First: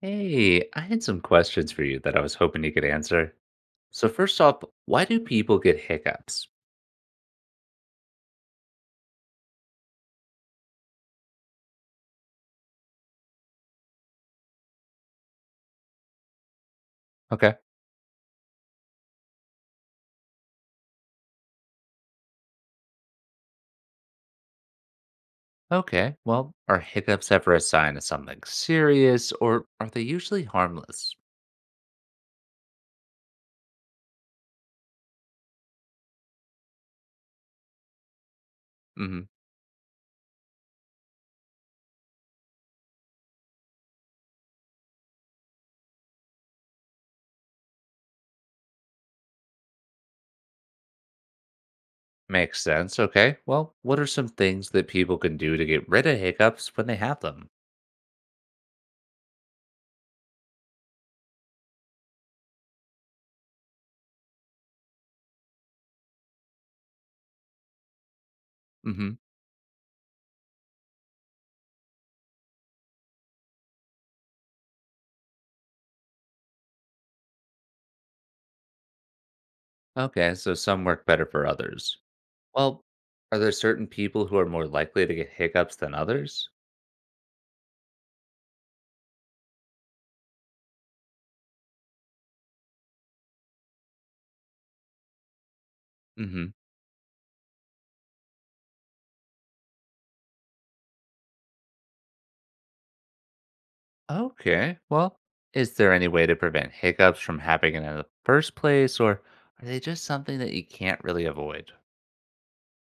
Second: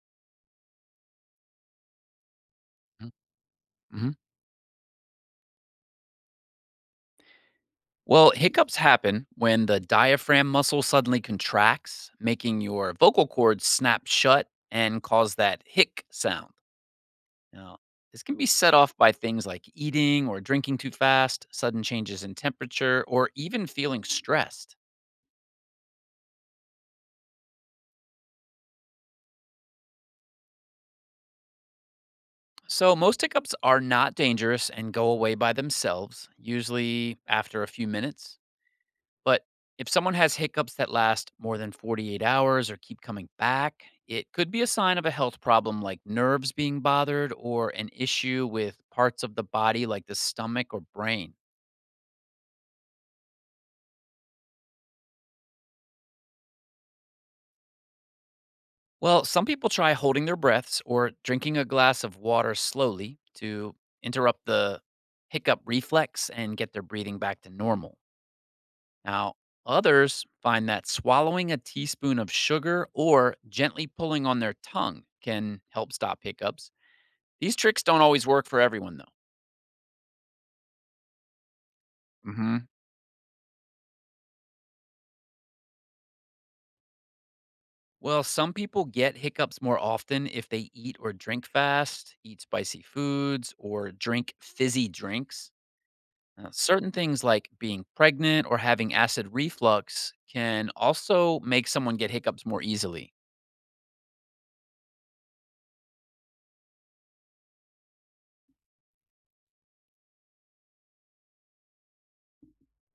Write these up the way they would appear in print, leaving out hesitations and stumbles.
Hey, I had some questions for you that I was hoping you could Mm, answer. So, mhm. first off, why do people get hiccups? Well, hiccups happen when the diaphragm muscle suddenly contracts, making your vocal cords snap shut and cause that hic sound. Okay. Now, this can be set off by things like eating or drinking too fast, sudden changes in temperature, or even feeling stressed. Okay. Well, are hiccups ever a sign of something serious, or are they usually harmless? So, most hiccups are not dangerous and go away by themselves, usually after a few minutes. Hmm. But if someone has hiccups that last more than 48 hours or keep coming back, it could be a sign of a health problem like nerves being bothered or an issue with parts of the body like the stomach or brain. Makes sense. Okay. Well, what are some things that people can do to get rid of hiccups when they have them? Well, some people try holding their breaths or drinking a glass of water slowly to interrupt the hiccup reflex and get their breathing back to normal. Hmm. Now, others find that swallowing a teaspoon of sugar or gently pulling on their tongue can help stop hiccups. These tricks don't always work for everyone, though. Okay. So, some work better for others. Hmm. Well, are there certain people who are more likely to get hiccups than others? Well, some people get hiccups more often if they eat or drink fast, eat spicy foods, or drink fizzy drinks. Certain things like being pregnant or having acid reflux can also make someone get hiccups more easily. Okay. Well, is there any way to prevent hiccups from happening in the first place, or are they just something that you can't really avoid?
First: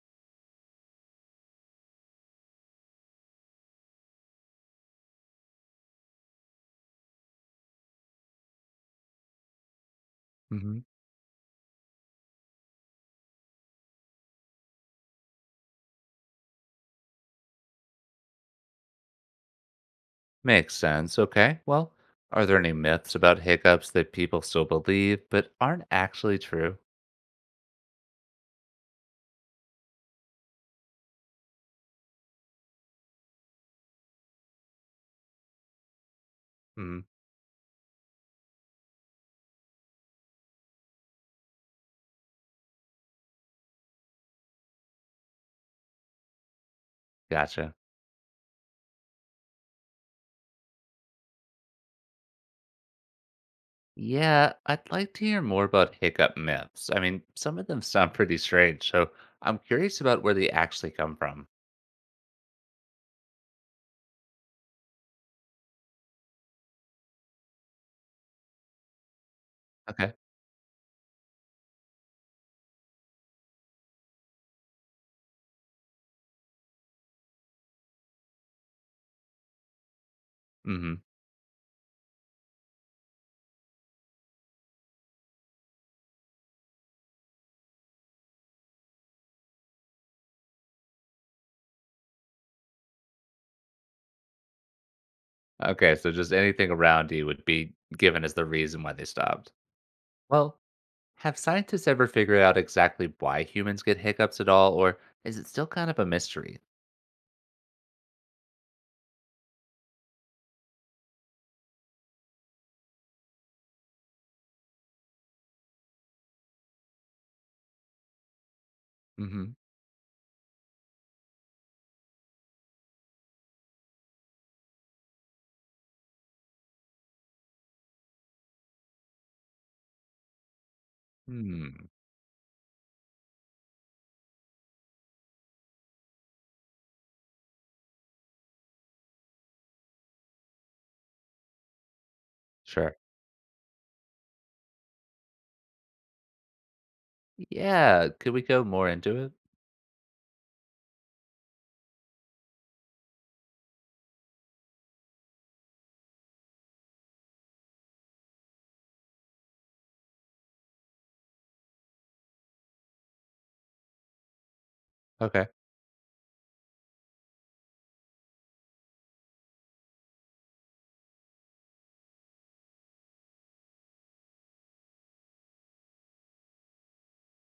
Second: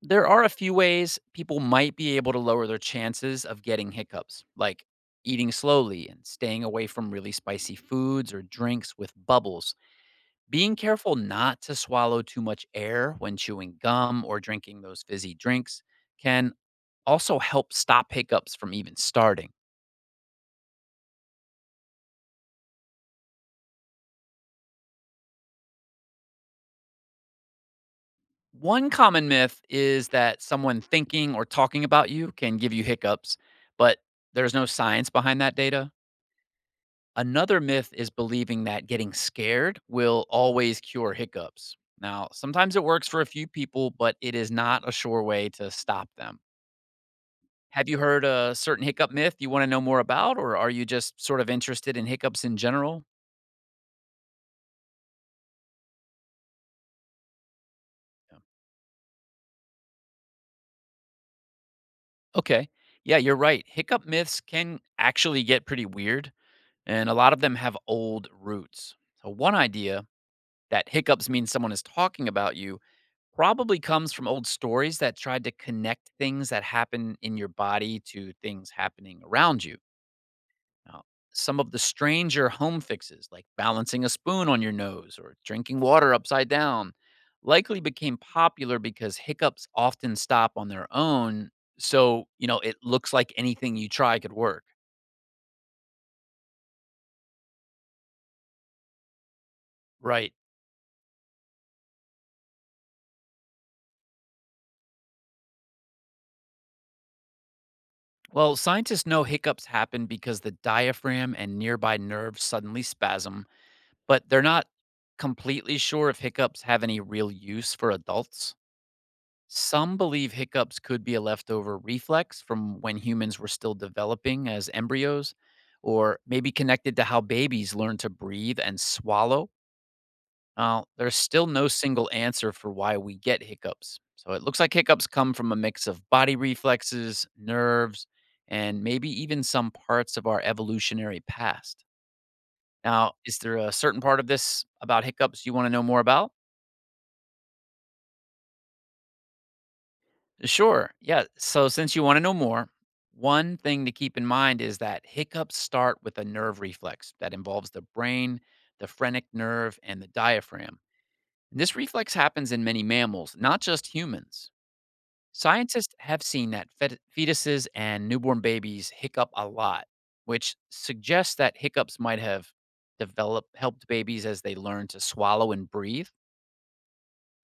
There are a few ways people might be able to lower their chances of getting hiccups, like eating slowly and staying away from really spicy foods or drinks with bubbles. Being Hmm. careful not to swallow too much air when chewing gum or drinking those fizzy drinks can also help stop hiccups from even starting. Makes sense. Okay. Well, are there any myths about hiccups that people still believe but aren't actually true? One common myth is that someone thinking or talking about you can give you hiccups, but there's no science behind that data. Hmm. Another myth is believing that getting scared will always cure hiccups. Now, sometimes it works for a few people, but it is not a sure way to stop them. Gotcha. Have you heard a certain hiccup myth you wanna know more about, or are you just sort of interested in hiccups in general? Yeah, I'd like to hear more about hiccup myths. Some of them sound pretty Yeah. strange, so I'm curious about where they actually come from. Okay. Yeah, you're right. Hiccup myths can actually get pretty weird, and a lot of them have old roots. So one idea Okay. that hiccups mean someone is talking about you probably comes from old stories that tried to connect things that happen in your body to things happening around you. Hmm. Now, some of the stranger home fixes, like balancing a spoon on your nose or drinking water upside down, likely became popular because hiccups often stop on their own. So, it looks like anything you try could work. Okay, so just anything around you would be given as the reason why they stopped. Right. Well, have scientists ever figured out exactly why humans get hiccups at all, or is it still kind of a mystery? Well, scientists know hiccups happen because the diaphragm and nearby nerves suddenly spasm, but they're not completely sure if hiccups have any real use for adults. Mm-hmm. Some believe hiccups could be a leftover reflex from when humans were still developing as embryos, or maybe connected to how babies learn to breathe and swallow. Now, there's still no Hmm. single answer for why we get hiccups. So it looks like hiccups come from a mix of body reflexes, nerves, and maybe even some parts of our evolutionary past. Sure. Now, is there a certain part of this about hiccups you want to know more about? Yeah. Could we go more into it? Sure. Yeah. So, since you want to know more, one thing to keep in mind is that hiccups start with a nerve reflex that involves the brain, the phrenic nerve, and the diaphragm. And this reflex happens in many mammals, not just humans. Okay. Scientists have seen that fetuses and newborn babies hiccup a lot, which suggests that hiccups might have developed helped babies as they learn to swallow and breathe.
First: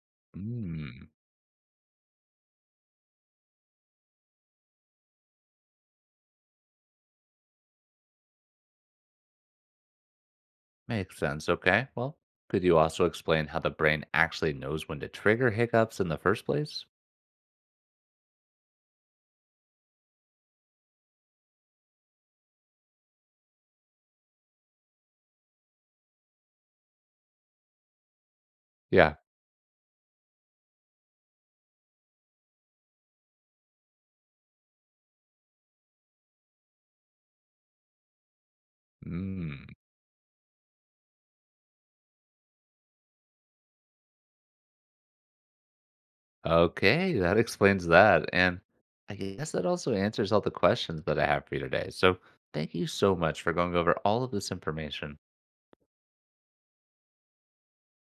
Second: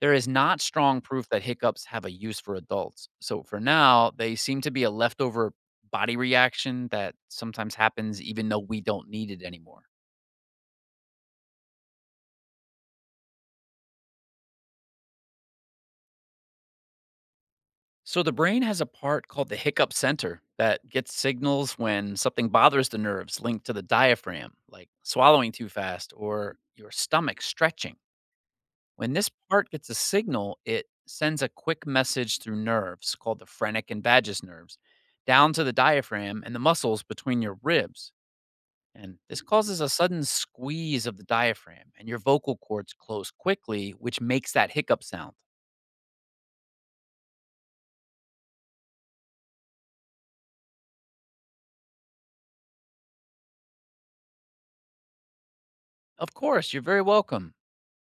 There is not strong Hmm. proof that hiccups have a use for adults. So for now, they seem to be a leftover body reaction that sometimes happens even though we don't need it anymore. Makes sense. Okay. Well, could you also explain how the brain actually knows when to trigger hiccups in the first place? So the brain has a part called the hiccup center that gets signals when something bothers the nerves linked to the diaphragm, like swallowing too fast or your stomach stretching. When Yeah. this part gets a signal, it sends a quick message through nerves called the phrenic and vagus nerves down to the diaphragm and the muscles between your ribs. And this Hmm. causes a sudden squeeze of the diaphragm, and your vocal cords close quickly, which makes that hiccup sound. Okay. That explains that. And I guess that also answers all the questions that I have for you today. So thank you so much for going over all of this information. Of course, you're very welcome.